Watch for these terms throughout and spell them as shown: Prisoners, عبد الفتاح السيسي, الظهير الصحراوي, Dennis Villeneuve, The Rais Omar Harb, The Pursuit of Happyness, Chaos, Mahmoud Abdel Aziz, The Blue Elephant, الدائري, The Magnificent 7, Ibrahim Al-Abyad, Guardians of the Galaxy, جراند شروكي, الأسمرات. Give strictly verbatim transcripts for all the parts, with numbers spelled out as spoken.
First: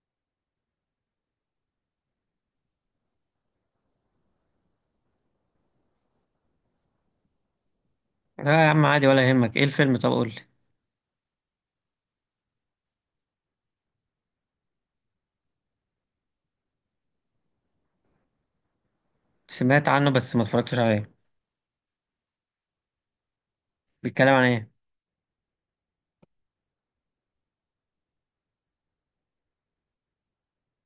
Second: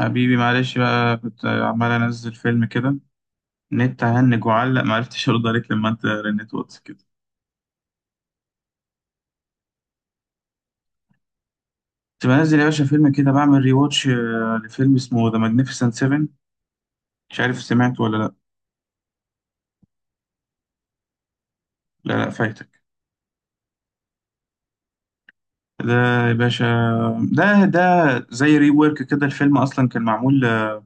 حبيبي، معلش بقى، كنت عمال انزل فيلم كده. نت هنج وعلق، معرفتش ارد عليك لما انت رنيت واتس كده. لا يا عم، عادي ولا يهمك. ايه الفيلم؟ طب قول لي. كنت بنزل يا باشا فيلم كده، بعمل ري واتش لفيلم اسمه ذا ماجنيفيسنت سبعة. مش عارف سمعت ولا لا. سمعت عنه بس ما اتفرجتش عليه. لا، لا، فايتك. بيتكلم عن ايه؟ ده يا باشا، ده ده زي ري وورك كده. الفيلم اصلا كان معمول آه،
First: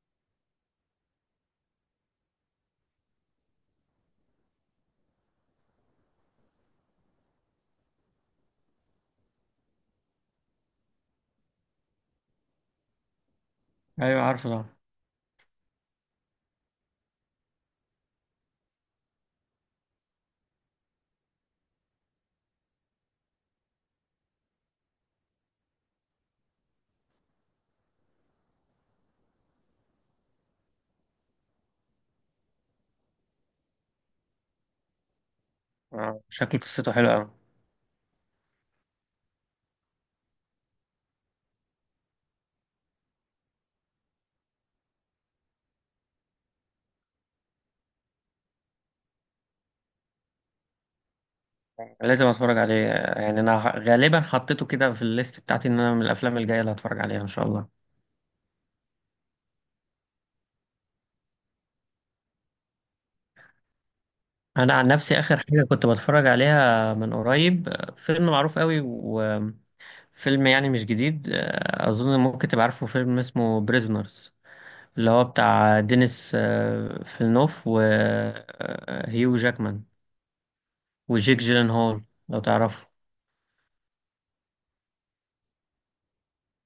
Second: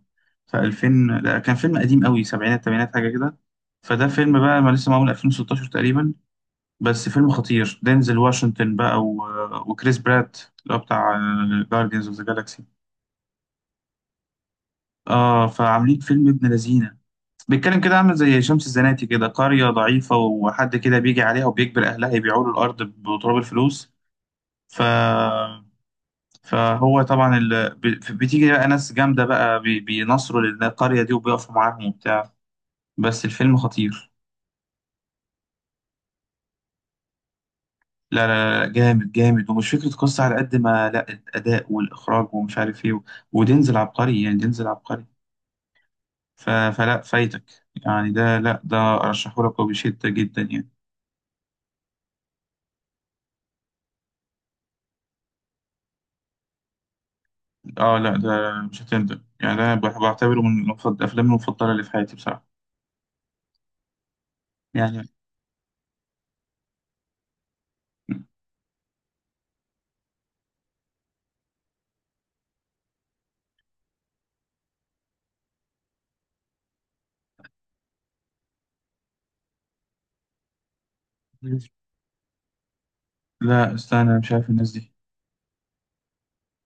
في ألفين. لا، كان فيلم قديم قوي، سبعينات تمانينات حاجه كده. فده فيلم بقى ما لسه معمول ألفين وستاشر تقريبا. بس فيلم خطير، دينزل واشنطن بقى و... وكريس برات اللي هو بتاع جارديانز اوف ذا جالاكسي. ايوه، عارفه طبعا. اه، فعاملين فيلم ابن لذينه. بيتكلم كده عامل زي شمس الزناتي كده، قرية ضعيفة وحد كده بيجي عليها وبيجبر أهلها يبيعوا له الأرض بتراب الفلوس. ف... فهو طبعا ال... بي- بتيجي بقى ناس جامدة بقى بي... بينصروا للقرية دي وبيقفوا معاهم وبتاع. بس الفيلم خطير. آه، شكله قصته حلوه قوي. لا لا لا، جامد جامد، ومش فكرة قصة على قد ما لا الأداء والإخراج ومش عارف إيه و- ودينزل عبقري، يعني دينزل عبقري. ف... فلا، فايتك. يعني ده، لا، ده أرشحه لك وبشدة جدا يعني. لازم اتفرج عليه. يعني انا ه- غالبا حطيته كده في الليست بتاعتي ان انا من الافلام الجايه اللي هتفرج عليها ان شاء الله. آه لا، ده مش هتندم، يعني ده بح- بعتبره من المفضل الأفلام المفضلة اللي في حياتي بصراحة. انا عن يعني نفسي، اخر حاجه كنت بتفرج عليها من قريب آه، فيلم معروف قوي وفيلم يعني مش جديد. آه، اظن ممكن تبقى عارفه فيلم اسمه بريزنرز، اللي هو بتاع دينيس آه، فيلنوف وهيو جاكمان وجيك جيلنهول، لو تعرفه. لا، استنى، أنا مش عارف الناس دي.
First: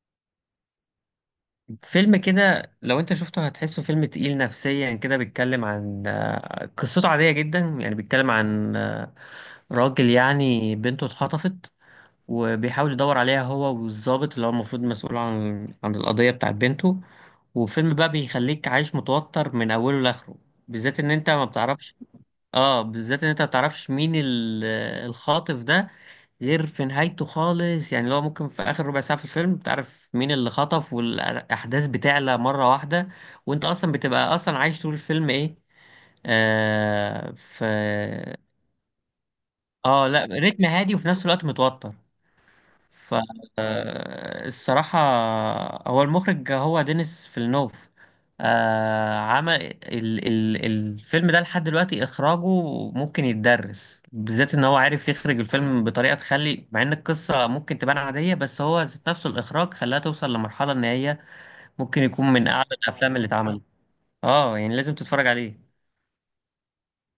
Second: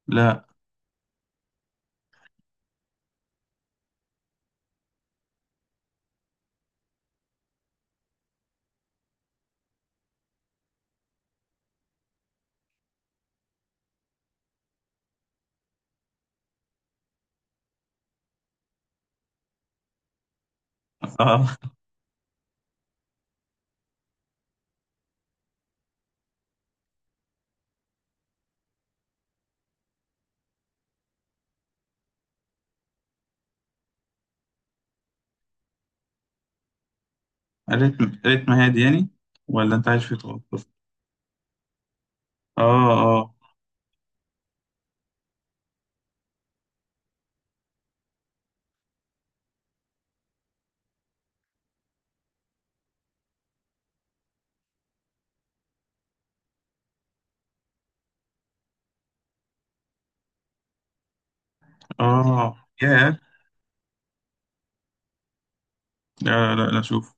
لا. فيلم كده، لو انت شفته هتحسه فيلم تقيل نفسيا كده. بيتكلم عن آه، قصته عادية جدا، يعني بيتكلم عن آه، راجل يعني بنته اتخطفت، وبيحاول يدور عليها هو والضابط اللي هو المفروض مسؤول عن عن القضية بتاعت بنته. وفيلم بقى بيخليك عايش متوتر من أوله لآخره، بالذات إن أنت ما آه. بتعرفش. اه، بالذات إن أنت ما بتعرفش مين ال- آه، الخاطف ده غير في نهايته خالص. يعني لو ممكن في اخر ربع ساعه في الفيلم تعرف مين اللي خطف، والاحداث بتعلى مره واحده، وانت اصلا بتبقى اصلا عايش طول الفيلم ايه. آه في. ريتم ريتم هادي يعني، ولا أنت عايش اه، في لا طوب؟ رتم هادي وفي نفس الوقت متوتر. آه، آه. فالصراحة، هو المخرج هو دينيس فيلنوف. آه عمل ال ال الفيلم ده لحد دلوقتي إخراجه ممكن يتدرس، بالذات إن هو عارف يخرج الفيلم بطريقة تخلي، مع إن القصة ممكن تبان عادية، بس هو ذات نفسه الإخراج خلاها توصل لمرحلة إن هي ممكن يكون من آه أعلى الأفلام يا. اللي اتعملت. اه يعني لازم تتفرج عليه. لا لا لا، شوف،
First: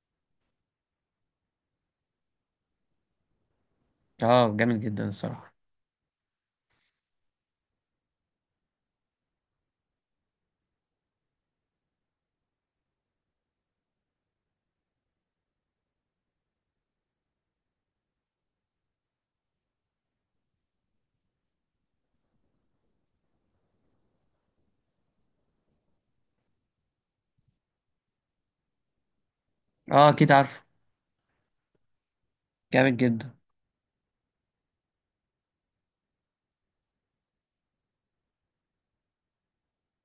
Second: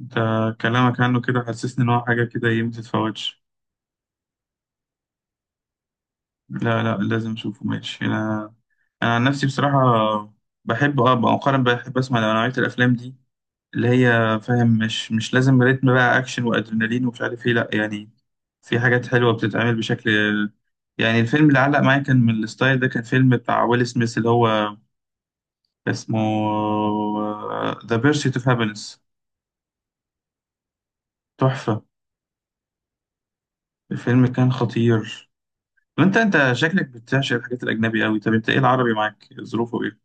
انت كلامك عنه كده حسسني ان هو حاجه كده ايه ما تتفوتش. اه، جامد جدا الصراحة. لا، لا، لازم اشوفه ماشي انا. انا عن نفسي بصراحه، بحب اه مؤخرا بحب اسمع نوعيه الافلام دي، اللي هي فاهم مش مش لازم ريتم بقى اكشن وادرينالين ومش عارف ايه، لا يعني. في حاجات حلوه بتتعمل بشكل، يعني الفيلم اللي علق معايا كان من الستايل ده، كان فيلم بتاع ويل سميث اللي هو اسمه ذا بيرسيت اوف هابينس. اه، أكيد عارفه. تحفه. جامد جدا. الفيلم كان خطير. وانت انت شكلك بتعشق الحاجات الاجنبي قوي. طب انت ايه، العربي معاك ظروفه ايه؟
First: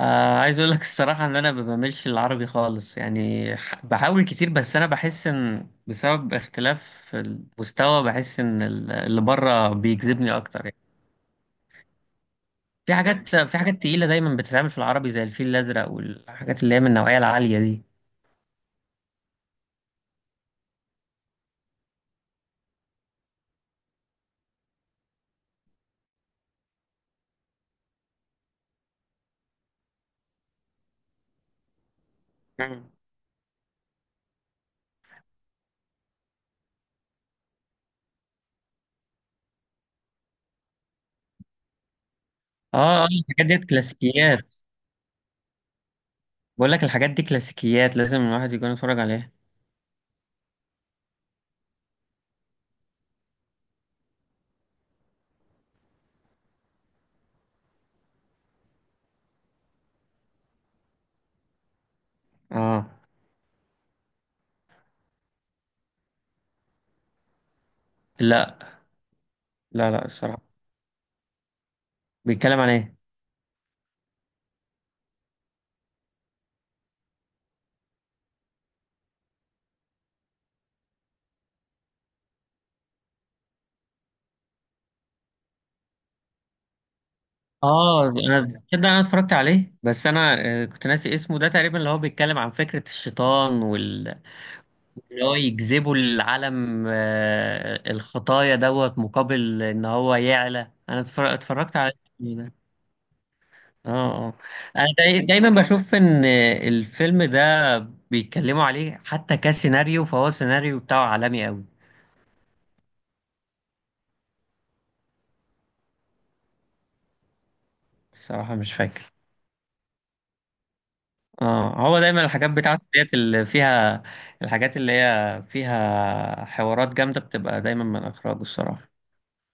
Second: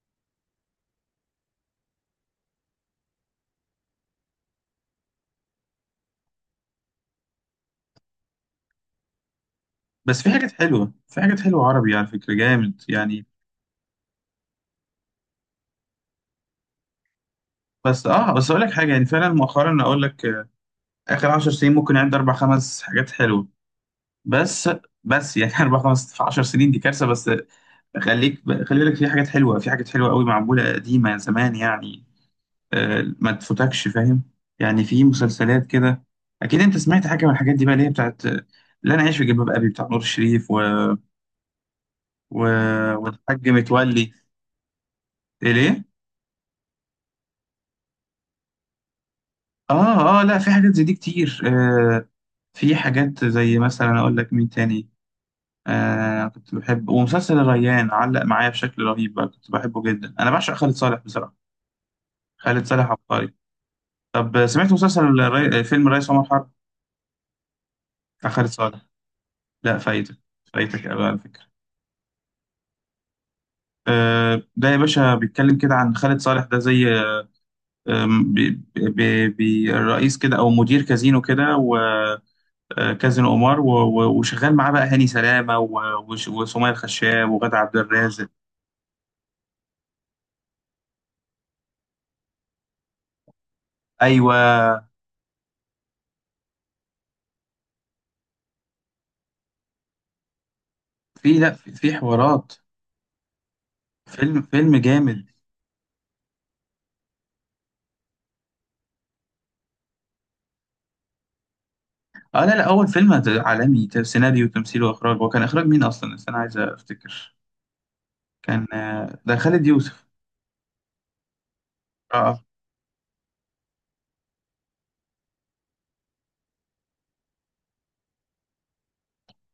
آه عايز اقول لك الصراحه ان انا ما بعملش العربي خالص. يعني ح- بحاول كتير، بس انا بحس ان بسبب اختلاف المستوى بحس ان ال- اللي بره بس في بيجذبني حاجات اكتر يعني. حلوه، في حاجات حلوه عربي على فكره جامد في يعني. حاجات في حاجات تقيله دايما بتتعمل في العربي، زي الفيل الازرق والحاجات اللي هي من النوعيه العاليه دي. بس اه بس اقول لك حاجه، يعني فعلا مؤخرا اقول لك آه، اخر عشر سنين ممكن عندي اربع خمس حاجات حلوه بس. بس يعني اربع خمس في عشر سنين دي كارثه. بس خليك خلي بالك، في حاجات حلوه، في حاجات حلوه قوي معموله قديمه يعني زمان يعني. مم. آه، ما تفوتكش فاهم. يعني في مسلسلات كده، اكيد انت سمعت حاجه من الحاجات دي بقى اللي هي بتاعت آه، لا انا عايش في جلباب ابي بتاع نور الشريف و و... اه، اه، والحاج الحاجات دي متولي. كلاسيكيات. إيه ليه؟ بقول لك الحاجات دي كلاسيكيات، لازم الواحد يكون يتفرج عليها. اه، اه، لا في حاجات زي دي كتير آه في حاجات زي مثلا، اقول لك مين تاني. آه كنت بحب، ومسلسل الريان علق معايا بشكل رهيب بقى، كنت بحبه جدا، انا بعشق خالد صالح بصراحة. خالد صالح اه، عبقري. طب سمعت مسلسل الري... فيلم الريس عمر حرب بتاع خالد لا، صالح؟ لا، لا، لا، فايتك. الصراحه. فايتك قوي على فكرة. بيتكلم عن ايه؟ آه ده يا باشا بيتكلم كده عن خالد صالح. ده زي آم، بي... بي... بي... رئيس كده او مدير كازينو كده. آه، كاظم قمار و- و- وشغال معاه بقى هاني سلامه و- وش- وسمية الخشاب وغادة عبد اه، الرازق. انا تصدق انا اتفرجت عليه، بس انا آه، كنت ناسي اسمه ده تقريبا. اللي هو بيتكلم عن فكرة الشيطان وال ايوه، اللي هو يجذبوا العالم آه، الخطايا دوت، مقابل ان هو يعلى. انا في. اتفر- لا، في اتفرجت في على الفيلم حوارات. ده. اه، اه، فيلم فيلم انا داي- جامد. دايما بشوف ان الفيلم ده بيتكلموا عليه حتى كسيناريو، فهو سيناريو بتاعه عالمي قوي. اه، لا لا، اول فيلم هت- عالمي ت- سيناريو وتمثيل واخراج. هو كان اخراج مين اصلا؟ بس انا عايز افتكر. الصراحة كان مش فاكر. آه، ده خالد يوسف. اه، هو اه. دايما آه. الحاجات بتاعته ديت اللي فيها الحاجات اللي هي فيها حوارات جامدة بتبقى دايما من اخراجه الصراحة.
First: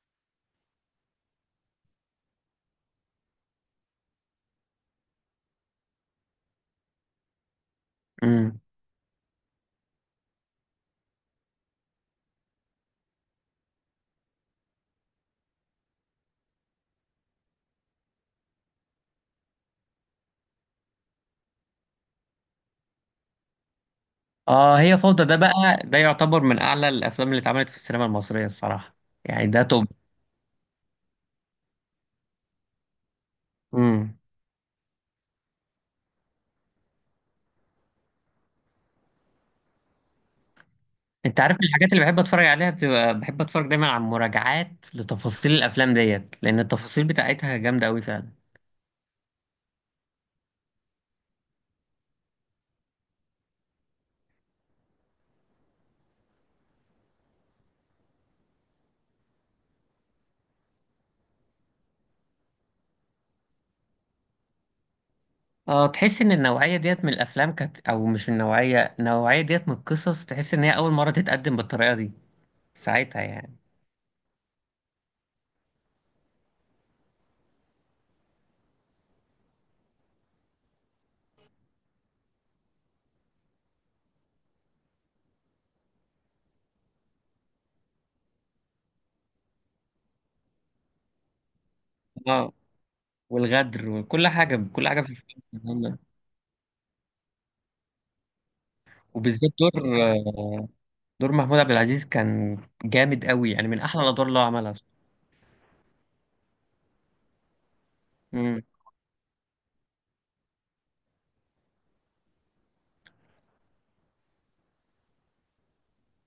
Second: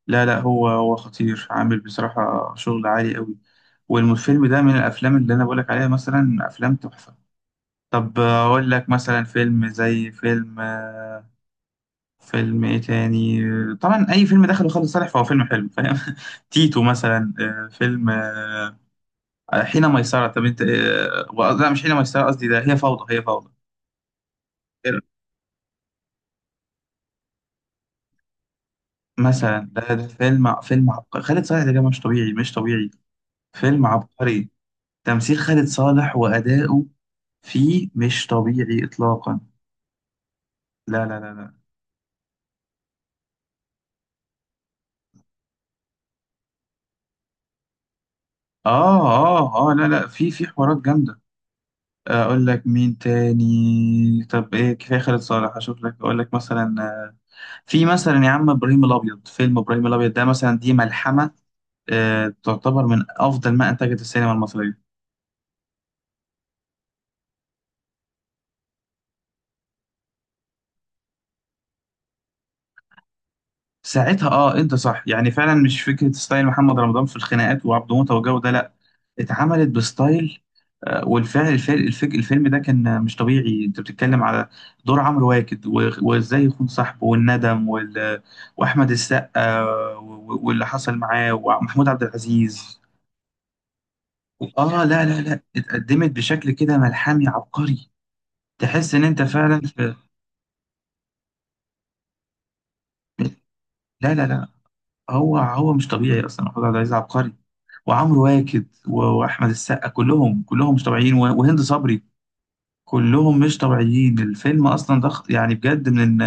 لا لا، هو هو خطير، عامل بصراحه شغل عالي قوي. والفيلم ده من الافلام اللي انا بقولك عليها، مثلا افلام تحفه. طب آه، امم. اقول لك مثلا فيلم زي فيلم آه، فيلم ايه تاني؟ طبعا اي فيلم دخله خالد صالح فهو فيلم حلو فاهم. تيتو مثلا، آه، فيلم آه، آه، حين ميسرة. طب انت آه، و- لا مش حين ميسرة قصدي، ده هي فوضى، هي فوضى. اه، إيه هي رأيك؟ فوضى ده بقى. ده يعتبر من اعلى الافلام اللي اتعملت في السينما المصرية الصراحة. يعني ده مثلا توب. ده, ده, فيلم فيلم عبقري، خالد صالح ده جاي مش طبيعي مش طبيعي. فيلم امم. عبقري. تمثيل خالد صالح وأداؤه فيه مش طبيعي إطلاقا. لا لا لا انت عارف، من لا. الحاجات اللي بحب اتفرج عليها بتبقى بحب اتفرج دايما على مراجعات لتفاصيل الافلام ديت، لان التفاصيل بتاعتها جامدة قوي فعلا. اه، اه، اه، لا لا، في في حوارات جامدة. اقول لك مين تاني؟ طب ايه، كفاية خالد صالح اشوف لك. اقول لك مثلا آه، في مثلا يا عم ابراهيم الابيض. فيلم ابراهيم الابيض ده مثلا دي ملحمه، آه، تعتبر من افضل ما انتجت السينما المصريه. اه، تحس ان النوعية ديت من الافلام كانت، او مش النوعية النوعية ديت من القصص، تحس ان هي اول مرة تتقدم بالطريقة دي ساعتها يعني. ساعتها اه انت صح يعني، فعلا مش فكره ستايل محمد رمضان في الخناقات وعبد موته والجو ده، لا، اتعملت بستايل. آه، والفعل الفعل الفك- الفيلم ده كان مش طبيعي. انت بتتكلم على دور عمرو واكد و- وازاي يخون صاحبه والندم وال... واحمد السقا و- واللي حصل معاه ومحمود عبد اه، العزيز. والغدر وكل حاجة اه، كل حاجة لا في لا لا، الفيلم ده. اتقدمت بشكل كده ملحمي عبقري. تحس ان انت وبالذات فعلا دور في. آه، دور محمود عبد العزيز كان جامد قوي، يعني من أحلى لا لا الأدوار اللي هو لا، عملها. هو هو مش طبيعي اصلا. محمود عبد العزيز عبقري. وعمرو امم. واكد و- واحمد السقا كلهم كلهم مش طبيعيين و- وهند صبري. كلهم مش طبيعيين. الفيلم اصلا ضخ يعني بجد من،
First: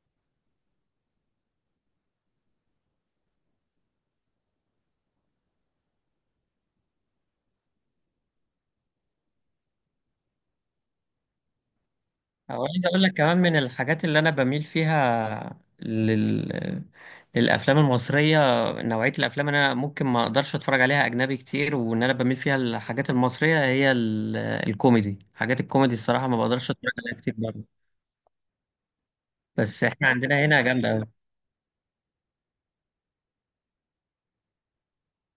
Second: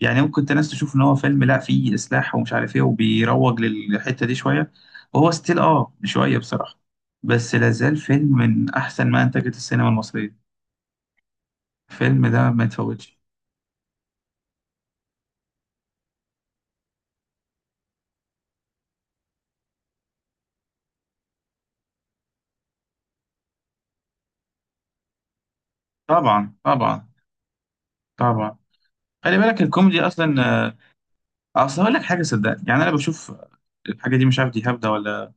يعني ممكن انت ناس تشوف ان هو فيلم لا فيه اسلاح ومش عارف ايه وبيروج للحته دي شويه، وهو ستيل اه شويه بصراحه. بس لازال فيلم من احسن ما انتجت السينما المصريه. الفيلم ده ما وعايز أقول لك يتفوتش. كمان، من الحاجات اللي أنا بميل فيها لل... للأفلام المصرية، نوعية الأفلام اللي أنا ممكن ما أقدرش أتفرج عليها أجنبي كتير وإن أنا بميل فيها الحاجات المصرية، هي ال... الكوميدي. حاجات الكوميدي الصراحة ما طبعا بقدرش أتفرج طبعا عليها كتير برضه. طبعا. خلي بالك بس الكوميدي إحنا عندنا هنا اصلا، جامدة أوي. اصل هقول لك حاجه صدقني. يعني انا بشوف الحاجه دي، مش عارف دي هبده ولا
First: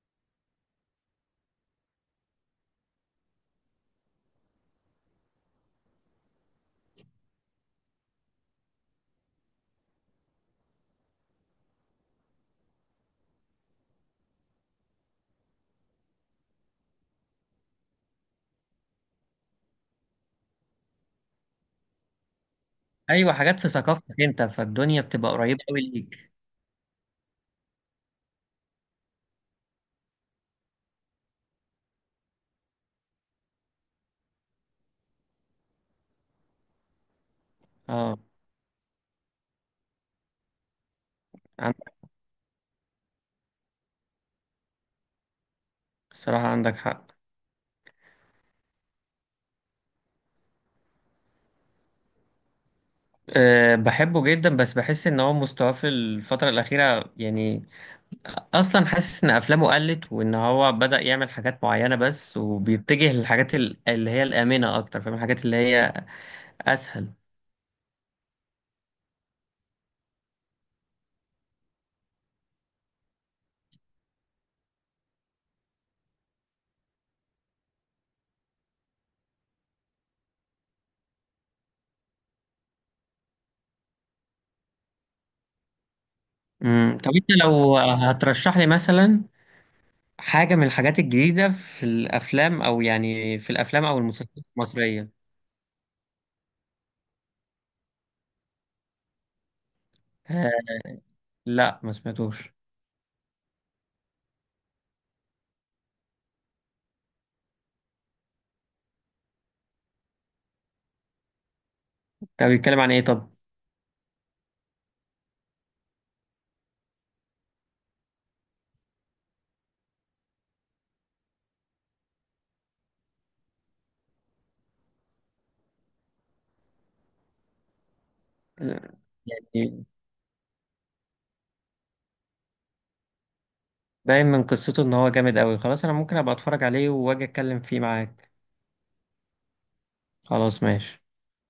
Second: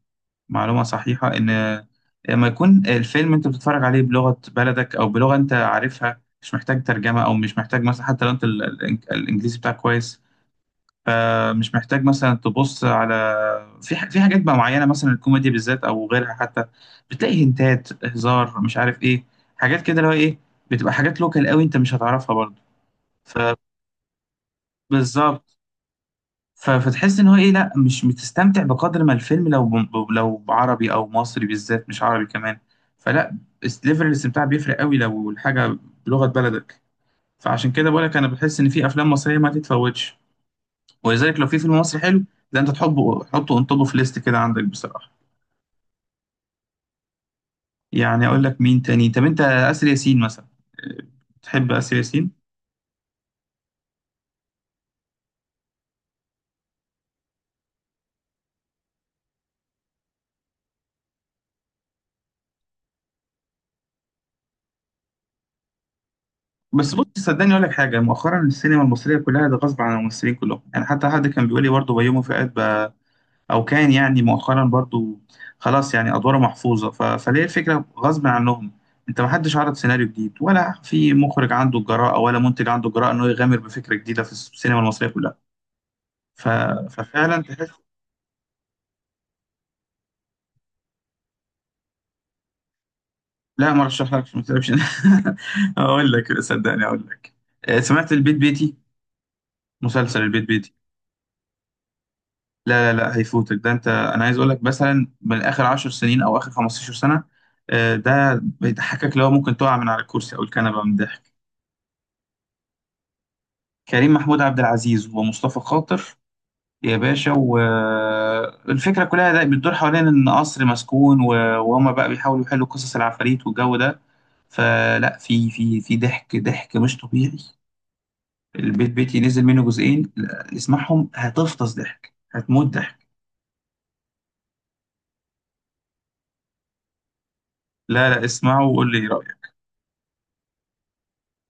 معلومه صحيحه، ان لما يكون الفيلم انت بتتفرج عليه بلغه بلدك او بلغه انت عارفها، مش محتاج ترجمه، او مش محتاج مثلا، حتى لو انت ال- ال- الانجليزي بتاعك كويس، فمش محتاج مثلا تبص على، في ح- في حاجات بقى معينه مثلا الكوميدي بالذات او غيرها حتى، بتلاقي هنتات هزار مش عارف ايه حاجات كده اللي هو ايه، بتبقى حاجات لوكال قوي انت مش هتعرفها برضه. أيوة، حاجات في ثقافتك أنت، فالدنيا بتبقى فبالظبط. قريبة أوي ليك. ف- فتحس ان هو ايه، لا مش بتستمتع بقدر ما الفيلم لو ب- لو عربي او مصري بالذات، مش عربي كمان. فلا، بس ليفل الاستمتاع بيفرق قوي لو الحاجه بلغه بلدك. فعشان كده بقولك اه، انا بحس ان في افلام مصريه ما تتفوتش. ولذلك لو في فيلم عندك. مصري حلو، ده انت تحبه، حطه اون توب اوف ليست كده عندك بصراحه. الصراحة عندك حق. يعني اقول لك مين تاني؟ طب انت اسر ياسين مثلا، أه، تحب اسر ياسين؟ أه، بحبه جدا، بس بحس ان هو مستواه في الفترة الأخيرة يعني أصلا حاسس ان أفلامه قلت، وان هو بدأ يعمل حاجات معينة بس، وبيتجه للحاجات ال- اللي هي الآمنة أكتر، فاهم، الحاجات اللي هي بس بص، أسهل. صدقني اقول لك حاجه، مؤخرا السينما المصريه كلها ده غصب عن الممثلين كلهم يعني، حتى حد كان بيقول لي برضه بيومي فؤاد بقى، او كان، يعني مؤخرا برضو خلاص، يعني ادواره محفوظه. ف... فليه؟ الفكره غصب عنهم، انت ما حدش عرض سيناريو جديد، ولا في مخرج عنده الجراءه، ولا منتج عنده الجراءه انه يغامر بفكره جديده في السينما المصريه كلها. ف... امم طب أنت ففعلا تحس. لو هترشح لي مثلا حاجة من الحاجات الجديدة في الأفلام، أو يعني في لا، ما الأفلام أو رشحلكش ما المسلسلات تكذبش. المصرية. اقول لك صدقني، اقول لك آه، سمعت البيت بيتي؟ مسلسل البيت أه، بيتي؟ لا، ما سمعتوش. لا لا لا، هيفوتك ده. انت، انا عايز اقول لك مثلا من اخر عشر سنين او اخر خمسة عشر سنه، آه، ده بيضحكك لو ممكن تقع من على الكرسي او الكنبه من الضحك. ده بيتكلم عن إيه طب؟ كريم محمود عبد العزيز ومصطفى خاطر يا باشا، والفكرة كلها ده بتدور حوالين إن قصر مسكون و- وهما بقى بيحاولوا يحلوا قصص العفاريت والجو ده. فلا، في في في ضحك ضحك مش طبيعي. البيت بيتي نزل منه يعني جزئين، لا، اسمعهم هتفطس ضحك، هتموت ضحك. باين من قصته ان هو جامد قوي، خلاص انا ممكن ابقى اتفرج عليه واجي اتكلم فيه لا، لا، معاك. اسمعه وقول لي إيه رأيك. خلاص، ماشي.